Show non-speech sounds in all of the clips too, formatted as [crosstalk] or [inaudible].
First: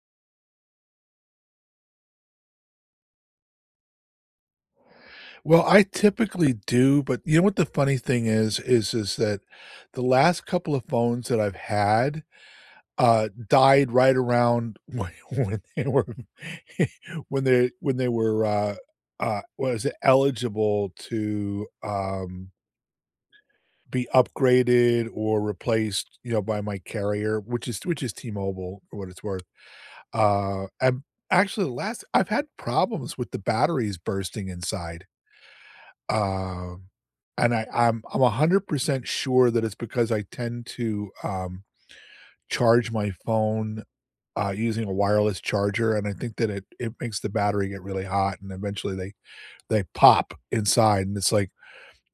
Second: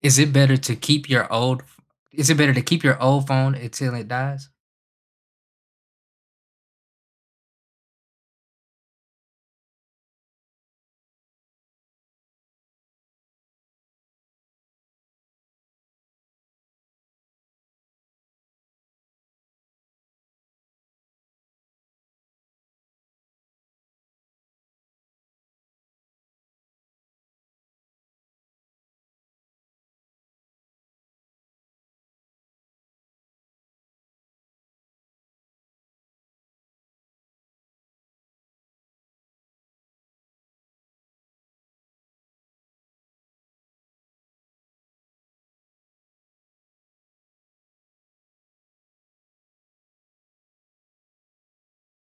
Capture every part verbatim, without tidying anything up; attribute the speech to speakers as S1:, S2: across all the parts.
S1: Is it better to keep your old is it better to keep your old phone until it dies?
S2: Well, I typically do, but you know what the funny thing is, is is that the last couple of phones that I've had, uh, died right around [laughs] when when they were [laughs] when they when they were, uh uh, was it eligible to, um, be upgraded or replaced, you know, by my carrier, which is which is T-Mobile for what it's worth. Uh, and actually the last I've had problems with the batteries bursting inside. Um, and I I'm I'm one hundred percent sure that it's because I tend to, um, charge my phone, uh, using a wireless charger, and I think that it it makes the battery get really hot, and eventually they they pop inside, and it's like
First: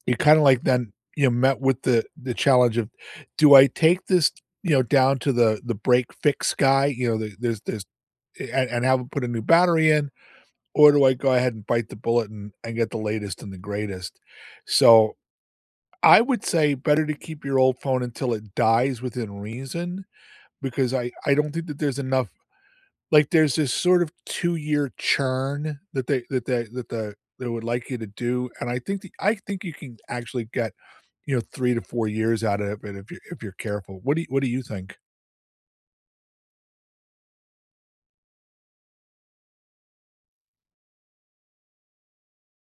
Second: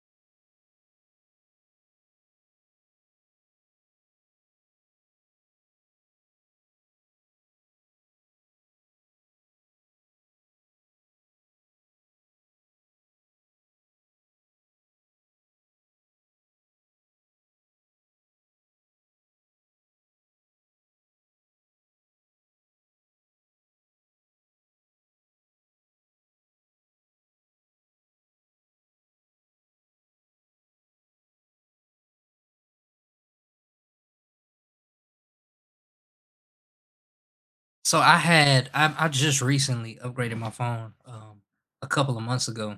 S2: you kinda like then you know, met with the the challenge of, "Do I take this, you know, down to the the break fix guy?" You know, the there's there's and and have him put a new battery in, or do I go ahead and bite the bullet and and get the latest and the greatest? So, I would say better to keep your old phone until it dies within reason, because I I don't think that there's enough like, there's this sort of two-year churn that they that they that the they would like you to do, and I think the I think you can actually get, you know, three to four years out of it if you if you're careful. What do you what do you think?
S1: So I had I I just recently upgraded my phone, um, a couple of months ago,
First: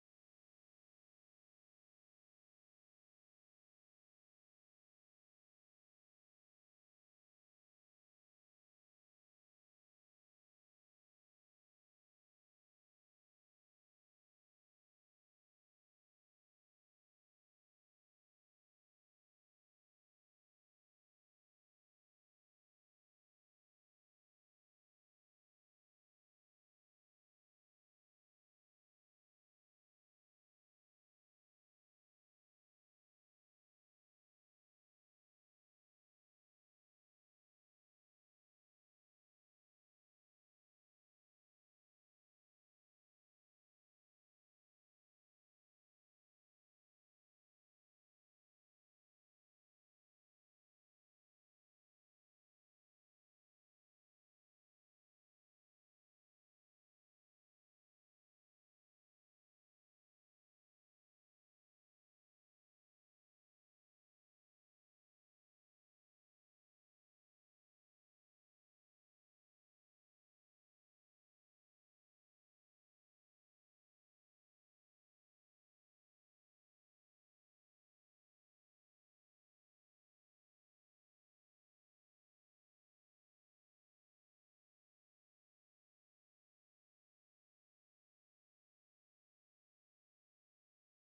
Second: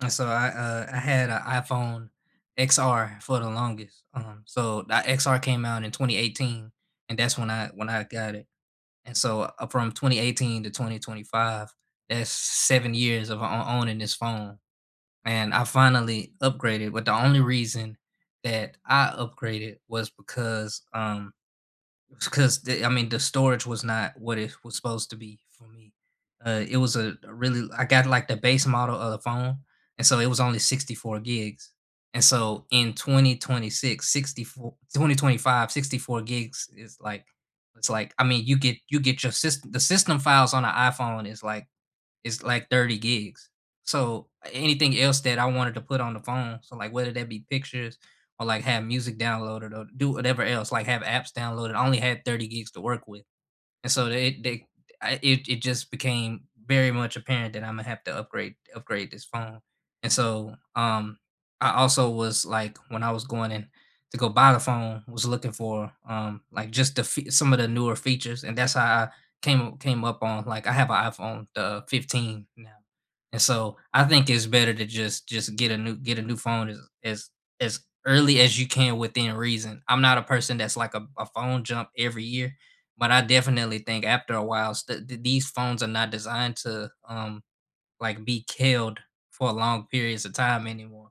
S1: and so I, uh, I had an iPhone X R for the longest, um, so that X R came out in twenty eighteen, and that's when I when I got it, and so, uh, from twenty eighteen to twenty twenty-five, that's seven years of o owning this phone, and I finally upgraded. But the only reason that I upgraded was because um [laughs] because the, I mean the storage was not what it was supposed to be for me. Uh, it was a a really I got like the base model of the phone, and so it was only sixty-four gigs. And so in twenty twenty six, sixty four, twenty twenty five, sixty four gigs is like it's like I mean you get you get your system the system files on an iPhone is like it's like thirty gigs. So anything else that I wanted to put on the phone, so like whether that be pictures or like have music downloaded or do whatever else, like have apps downloaded, I only had thirty gigs to work with. And so they they I, it it just became very much apparent that I'm gonna have to upgrade upgrade this phone. And so um I also was like when I was going in to go buy the phone was looking for um like just the fe- some of the newer features, and that's how I came came up on like I have an iPhone the fifteen now. And so I think it's better to just just get a new get a new phone as as as early as you can within reason. I'm not a person that's like a, a phone jump every year, but I definitely think after a while, st- th- these phones are not designed to um like be killed for long periods of time anymore.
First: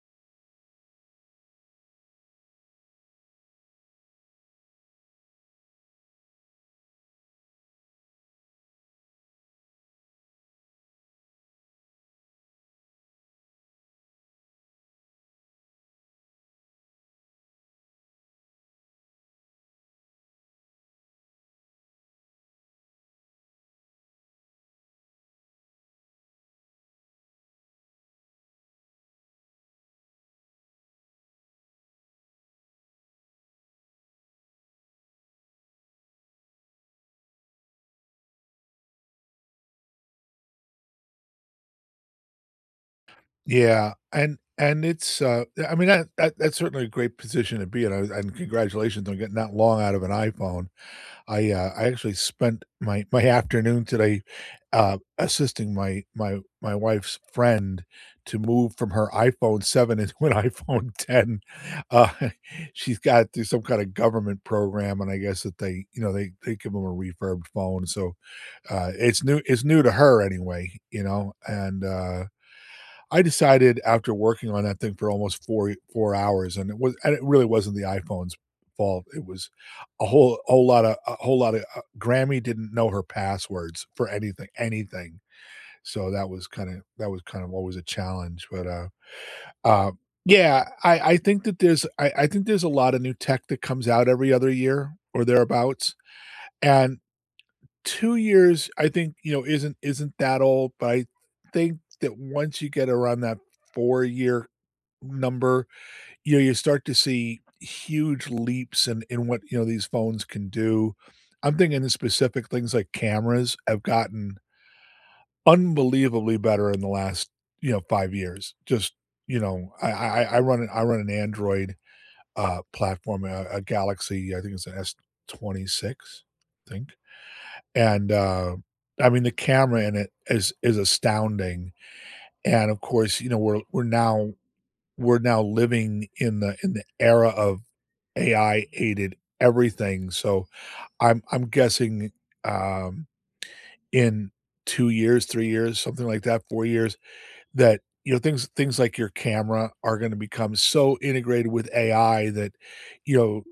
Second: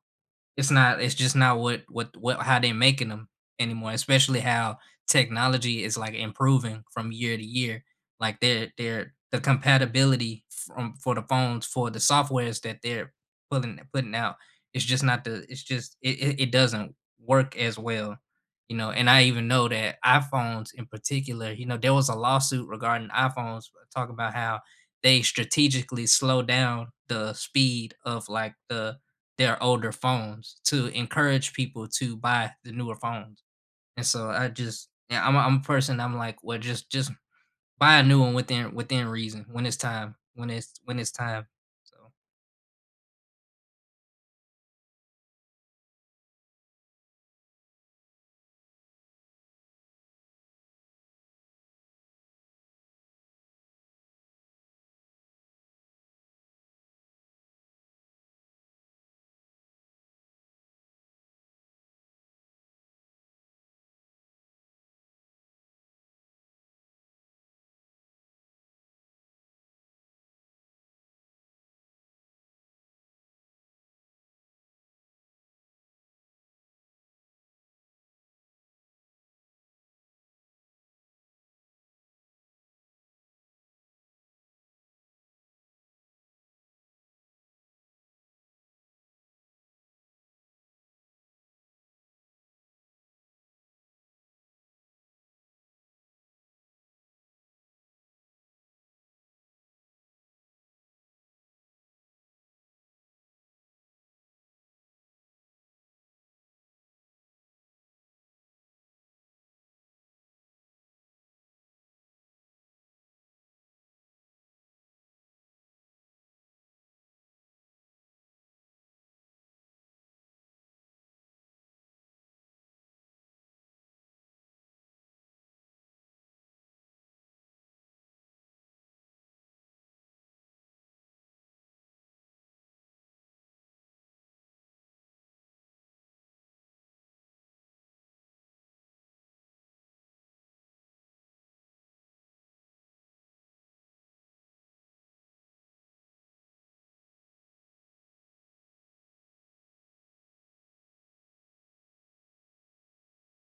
S1: It's not it's just not what what what how they are making them anymore, especially how technology is, like, improving from year to year. Like, they're they're the compatibility from for the phones, for the softwares that they're pulling putting out, it's just not the it's just it it it doesn't work as well, you know, and I even know that iPhones in particular, you know, there was a lawsuit regarding iPhones talking about how they strategically slow down the speed of, like, the their older phones to encourage people to buy the newer phones. And so I just yeah, I'm a, I'm a person I'm like, well just just buy a new one within within reason when it's time. When it's when it's time. So
S2: Yeah, and and it's, uh, I mean, that that that's certainly a great position to be in, uh, and congratulations on getting that long out of an iPhone. I, uh, I actually spent my my afternoon today, uh, assisting my my my wife's friend to move from her iPhone seven into an [laughs] iPhone ten. Uh, [laughs] she's got through some kind of government program, and I guess that they, you know, they they give them a refurbed phone. So, uh, it's new it's new to her anyway, you know, and, uh I decided after working on that thing for almost four four hours, and it was and it really wasn't the iPhone's fault. It was a whole whole lot of a whole lot of uh, Grammy didn't know her passwords for anything anything. So that was kind of that was kind of always a challenge. But uh, uh yeah, I I think that there's I I think there's a lot of new tech that comes out every other year or thereabouts, and two years I think you know isn't isn't that old, but I think that once you get around that four year number, you know, you start to see huge leaps in in what, you know, these phones can do. I'm thinking in specific things like cameras have gotten unbelievably better in the last, you know, five years. Just, you know, I I I run an I run an Android, uh, platform, a a Galaxy, I think it's an S twenty-six, I think, and, uh, I mean, the camera in it is is astounding, and, of course, you know, we're we're now we're now living in the in the era of A I aided everything. So I'm I'm guessing um, in two years, three years, something like that, four years, that you know things things like your camera are going to become so integrated with A I that you know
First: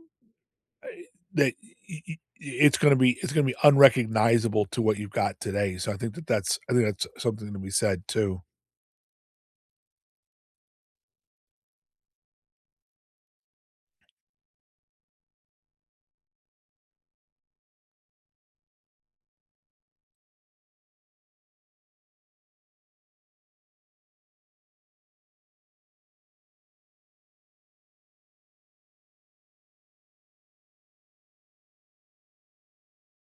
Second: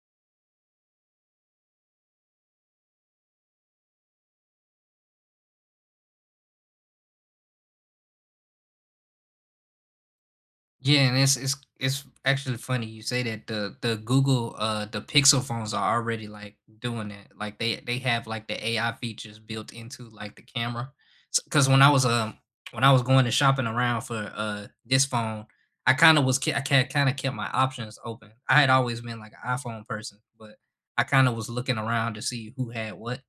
S2: that y- y- it's going to be it's going to be unrecognizable to what you've got today. So I think that that's I think that's something to be said too.
S1: yeah, and it's it's it's actually funny you say that the the Google uh the Pixel phones are already like doing that. Like they they have like the A I features built into like the camera. Because when I was um when I was going and shopping around for uh this phone, I kind of was ke- I kind of kept my options open. I had always been like an iPhone person, but I kind of was looking around to see who had what.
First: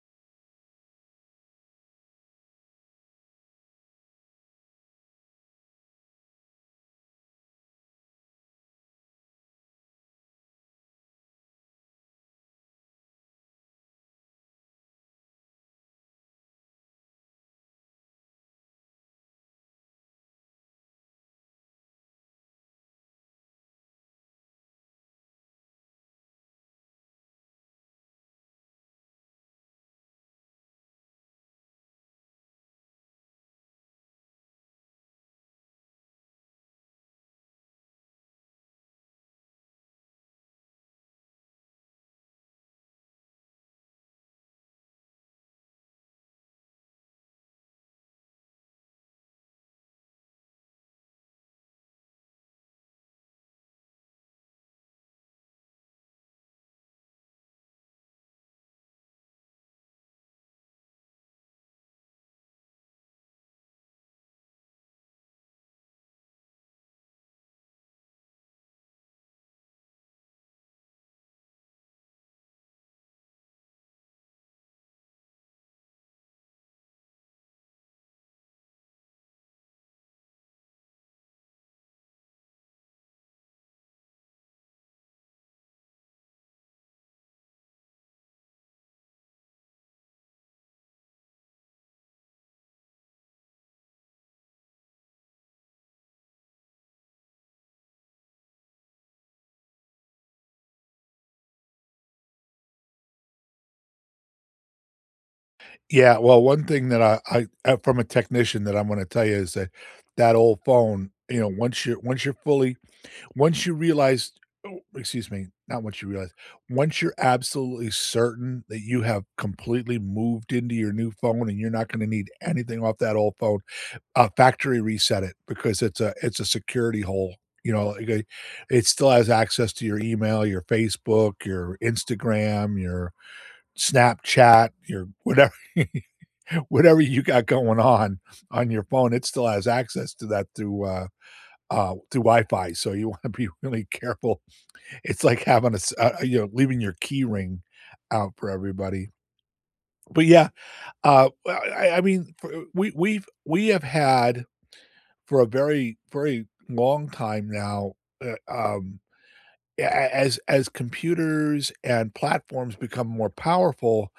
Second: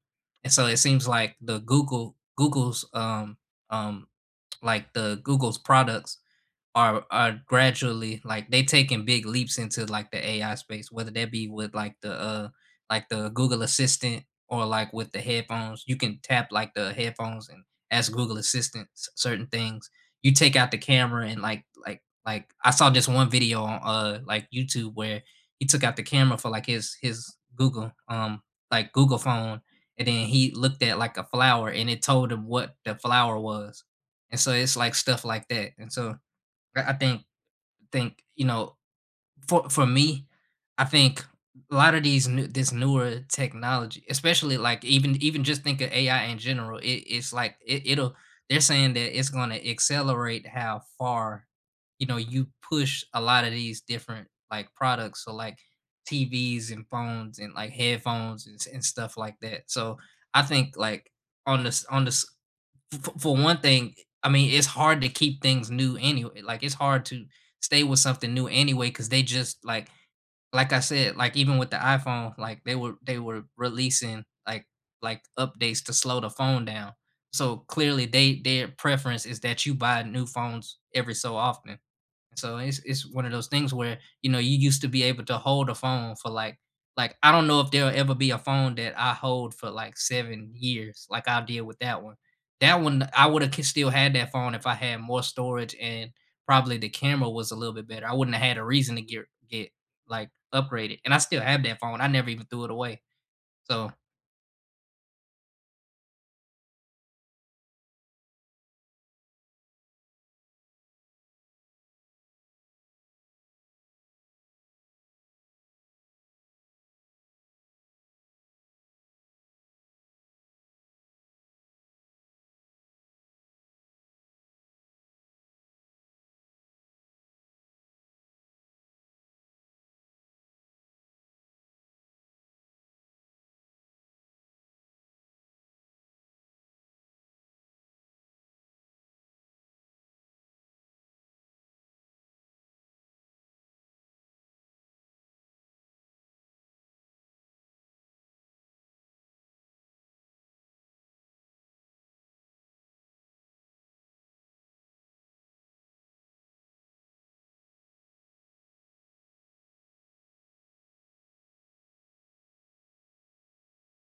S1: And so it seems like the Google Google's um um like the Google's products are are gradually like they taking big leaps into like the A I space, whether that be with like the uh like the Google Assistant or like with the headphones. You can tap like the headphones and ask Google Assistant s- certain things. You take out the camera and like like like I saw this one video on uh like YouTube where he took out the camera for like his his Google um like Google phone, and then he looked at like a flower, and it told him what the flower was. And so it's like stuff like that. And so I I think think you know, for for me, I think a lot of these new this newer technology, especially like even even just think of A I in general, it, it's like it, it'll they're saying that it's going to accelerate how far, you know, you push a lot of these different like products, so like T Vs and phones and like headphones, and, s- and stuff like that. So I think like on this on this f- for one thing, I mean, it's hard to keep things new anyway. Like it's hard to stay with something new anyway because they just like like I said, like even with the iPhone, like they were they were releasing like like updates to slow the phone down. So clearly, they their preference is that you buy new phones every so often. So it's it's one of those things where, you know, you used to be able to hold a phone for like like I don't know if there'll ever be a phone that I hold for like seven years like I did with that one. That one I would have still had that phone if I had more storage and probably the camera was a little bit better. I wouldn't have had a reason to get get like upgraded. And I still have that phone. I never even threw it away. So
S2: Yeah, well, one thing that I I uh, from a technician that I'm gonna tell you is that that old phone, you know, once you're once you're fully once you realize oh, excuse me, not once you realize, once you're absolutely certain that you have completely moved into your new phone and you're not gonna need anything off that old phone, uh, factory reset it because it's a it's a security hole, you know, like, uh, it still has access to your email, your Facebook, your Instagram, your Snapchat, your whatever. [laughs] whatever you got going on on your phone, it still has access to that through uh, uh, through Wi-Fi. So you [laughs] want to be really careful. It's like having a s- uh, uh, you know leaving your key ring out for everybody. But yeah, uh, well, I, I mean, for- we we've we have had for a very very long time now. Uh, um, a- a- as as computers and platforms become more powerful,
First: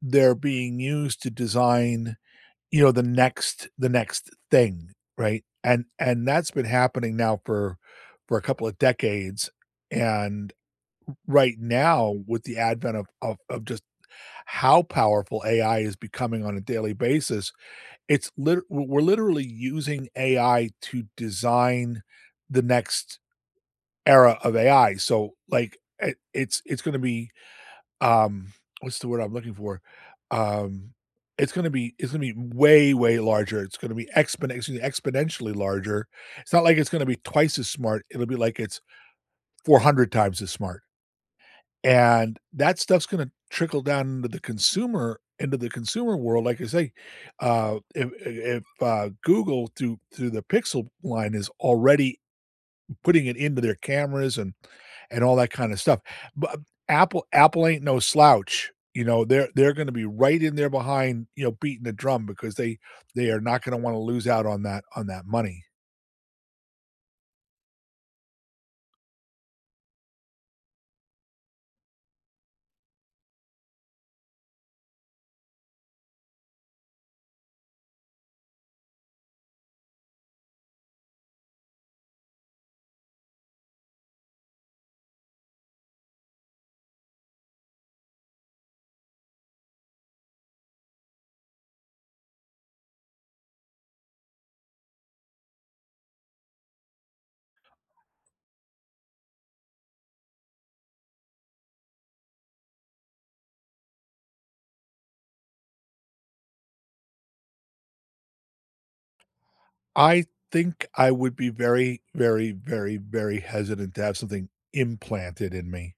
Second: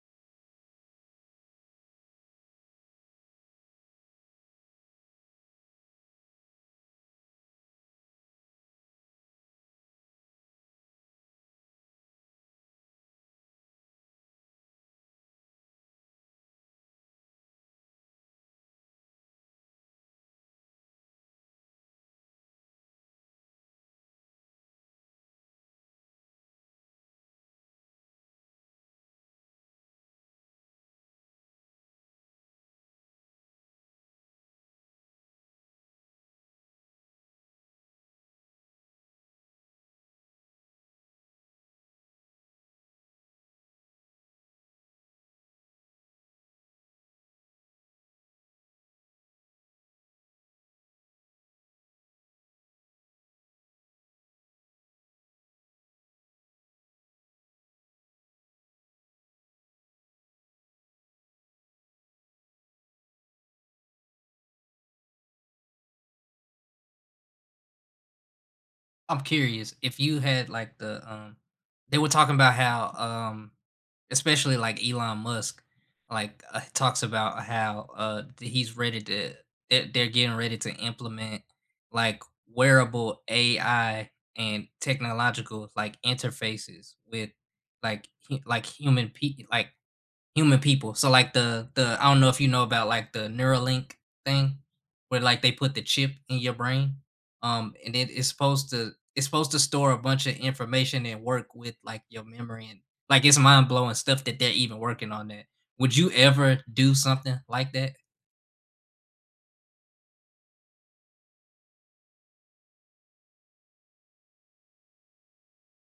S2: they're being used to design you know, the next the next thing, right? And and that's been happening now for for a couple of decades, and right now, with the advent of of of just how powerful A I is becoming on a daily basis, it's lit we're literally using A I to design the next era of A I, so, like, it it's it's gonna be um, what's the word I'm looking for? Um, it's gonna be it's gonna be way, way larger. It's gonna be expon excuse me, exponentially larger. It's not like it's gonna be twice as smart, it'll be like it's four hundred times as smart, and that stuff's gonna trickle down into the consumer into the consumer world, like I say, uh, if if, uh, Google through through the Pixel line is already putting it into their cameras and and all that kind of stuff. But um, Apple Apple ain't no slouch. You know, they're they're going to be right in there behind, you know, beating the drum because they they are not going to want to lose out on that on that money.
S1: I'm curious if you had like the um they were talking about how um especially like Elon Musk like uh, talks about how uh th- he's ready to they're, they're getting ready to implement like wearable A I and technological like interfaces with like hu- like human pe- like human people. So like the the I don't know if you know about like the Neuralink thing where like they put the chip in your brain. Um and it is supposed to it's supposed to store a bunch of information and work with like your memory, and like it's mind blowing stuff that they're even working on that. Would you ever do something like that?
S2: I think I would be very very very very hesitant to have something implanted in me.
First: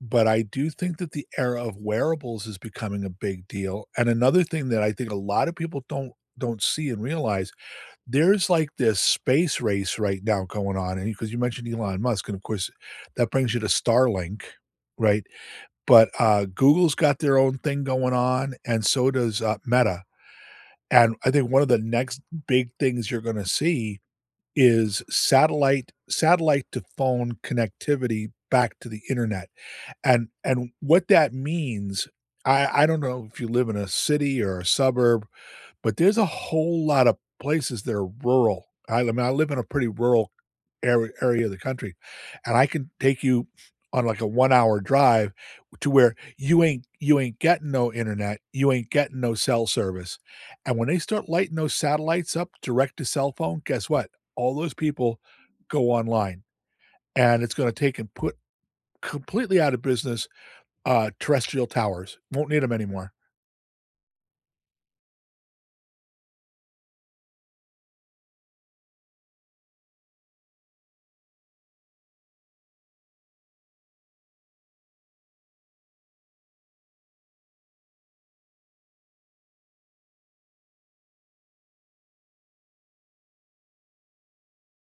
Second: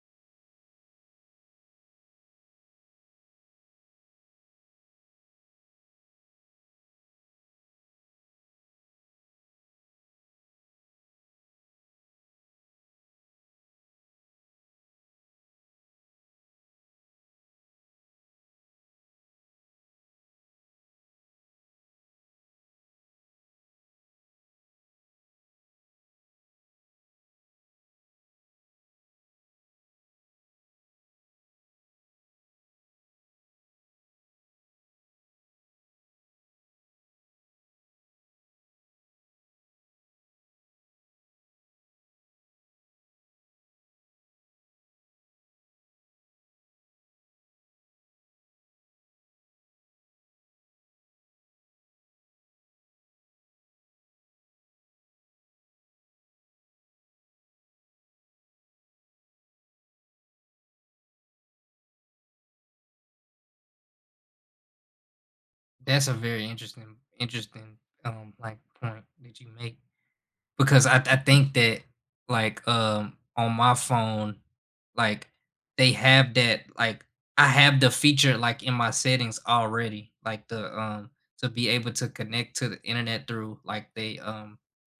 S2: But I do think that the era of wearables is becoming a big deal. And another thing that I think a lot of people don't don't see and realize there's like this space race right now going on, and because you mentioned Elon Musk, and of course, that brings you to Starlink, right? But uh, Google's got their own thing going on, and so does uh, Meta. And I think one of the next big things you're going to see is satellite satellite to phone connectivity back to the internet, and and what that means. I, I don't know if you live in a city or a suburb but there's a whole lot of places that are rural. I I mean, I live in a pretty rural area area of the country, and I can take you on, like, a one-hour drive to where you ain't you ain't getting no internet, you ain't getting no cell service, and when they start lighting those satellites up direct to cell phone, guess what? All those people go online, and it's gonna take and put completely out of business, uh, terrestrial towers. Won't need need them anymore.
S1: That's a very interesting interesting um like point that you make. Because I I think that, like, um, on my phone, like, they have that like, I have the feature, like, in my settings already, like, the, um to be able to connect to the internet through, like, they, um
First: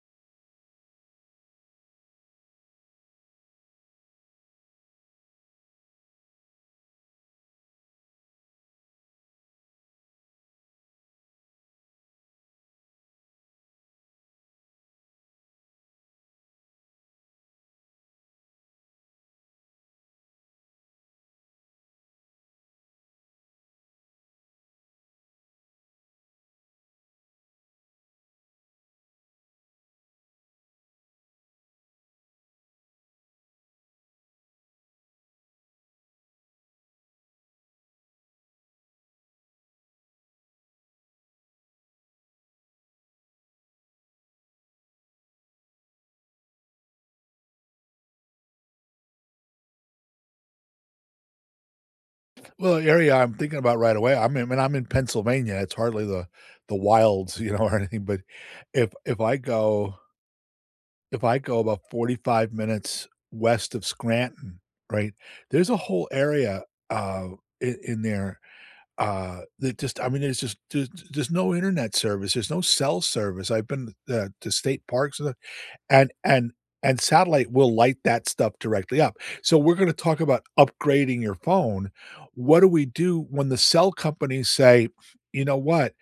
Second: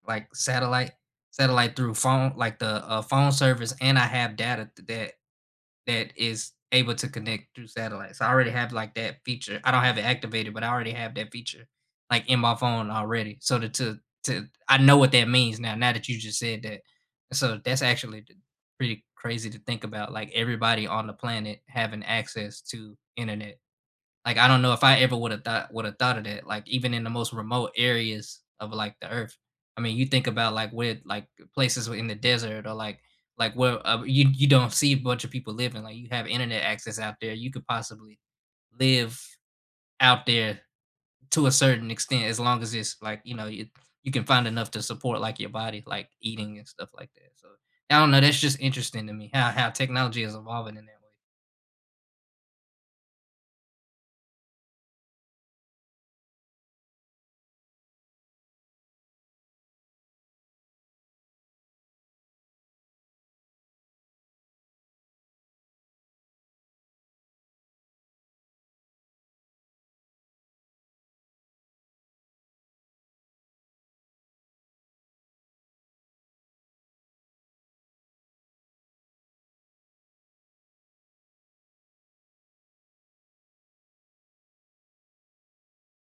S1: like, satellite satellite through phone, like, the, uh, phone service, and I have data th that that is able to connect through satellites. I already have like that feature. I don't have it activated, but I already have that feature like in my phone already. So to to, to I know what that means now. Now that you just said that, so that's actually th- pretty crazy to think about. Like everybody on the planet having access to internet. Like I don't know if I ever would have thought would have thought of that. Like even in the most remote areas of like the earth. I mean, you think about like where like places in the desert or like like where uh, you you don't see a bunch of people living. Like you have internet access out there. You could possibly live out there to a certain extent as long as it's like you know you you can find enough to support like your body, like eating and stuff like that. So I don't know. That's just interesting to me how how technology is evolving in that way.
S2: Well, the area I'm thinking about right away, I mean, I'm in Pennsylvania, it's hardly the the wilds, [laughs] you know, or anything, but if if I go if I go about forty-five minutes west of Scranton, right, there's a whole area, uh, in in there, uh, that just I mean, there's just there's there's no internet service, there's no cell service, I've been, uh, to state parks, uh and and and satellite will light that stuff directly up. So we're gonna talk about upgrading your phone. What do we do when the cell companies say, "You know what?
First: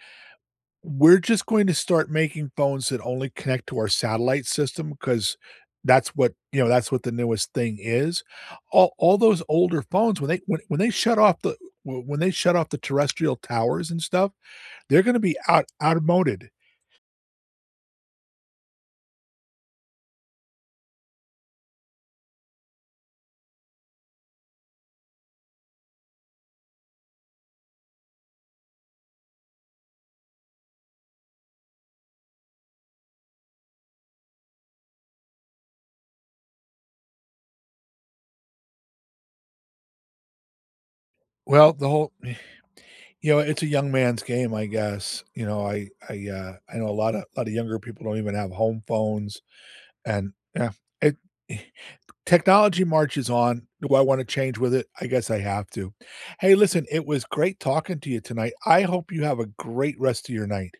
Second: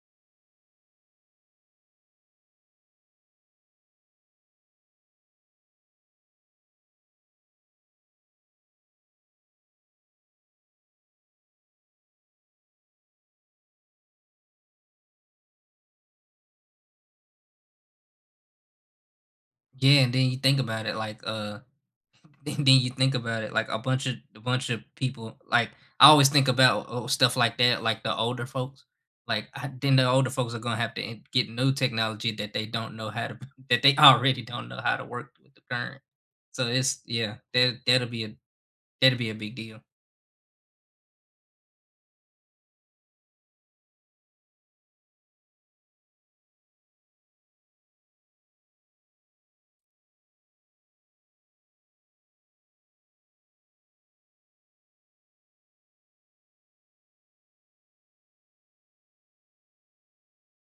S2: We're just going to start making phones that only connect to our satellite system because that's what, you know, that's what the newest thing is." All all those older phones, when they when when they shut off the when they shut off the terrestrial towers and stuff, they're gonna be out outmoded.
S1: Yeah, and then you think about it like uh then then you think about it, like a bunch of a bunch of people. Like I always think about oh, stuff like that, like the older folks. Like I, then the older folks are gonna have to in- get new technology that they don't know how to [laughs] that they already don't know how to work with the current. So it's yeah, that that'll be a that'll be a big deal.
S2: Well, the whole you know, it's a young man's game, I guess. You know, I I, uh, I know a lot of a lot of younger people don't even have home phones, and yeah, it [sighs] technology marches on. Do I want to change with it? I guess I have to. Hey, listen, it was great talking to you tonight. I hope you have a great rest of your night.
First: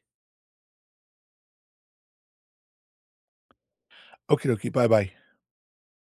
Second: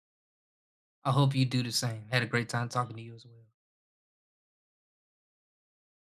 S1: I hope you do the same. Had a great time talking to you as well.
S2: Okie dokie. Bye bye.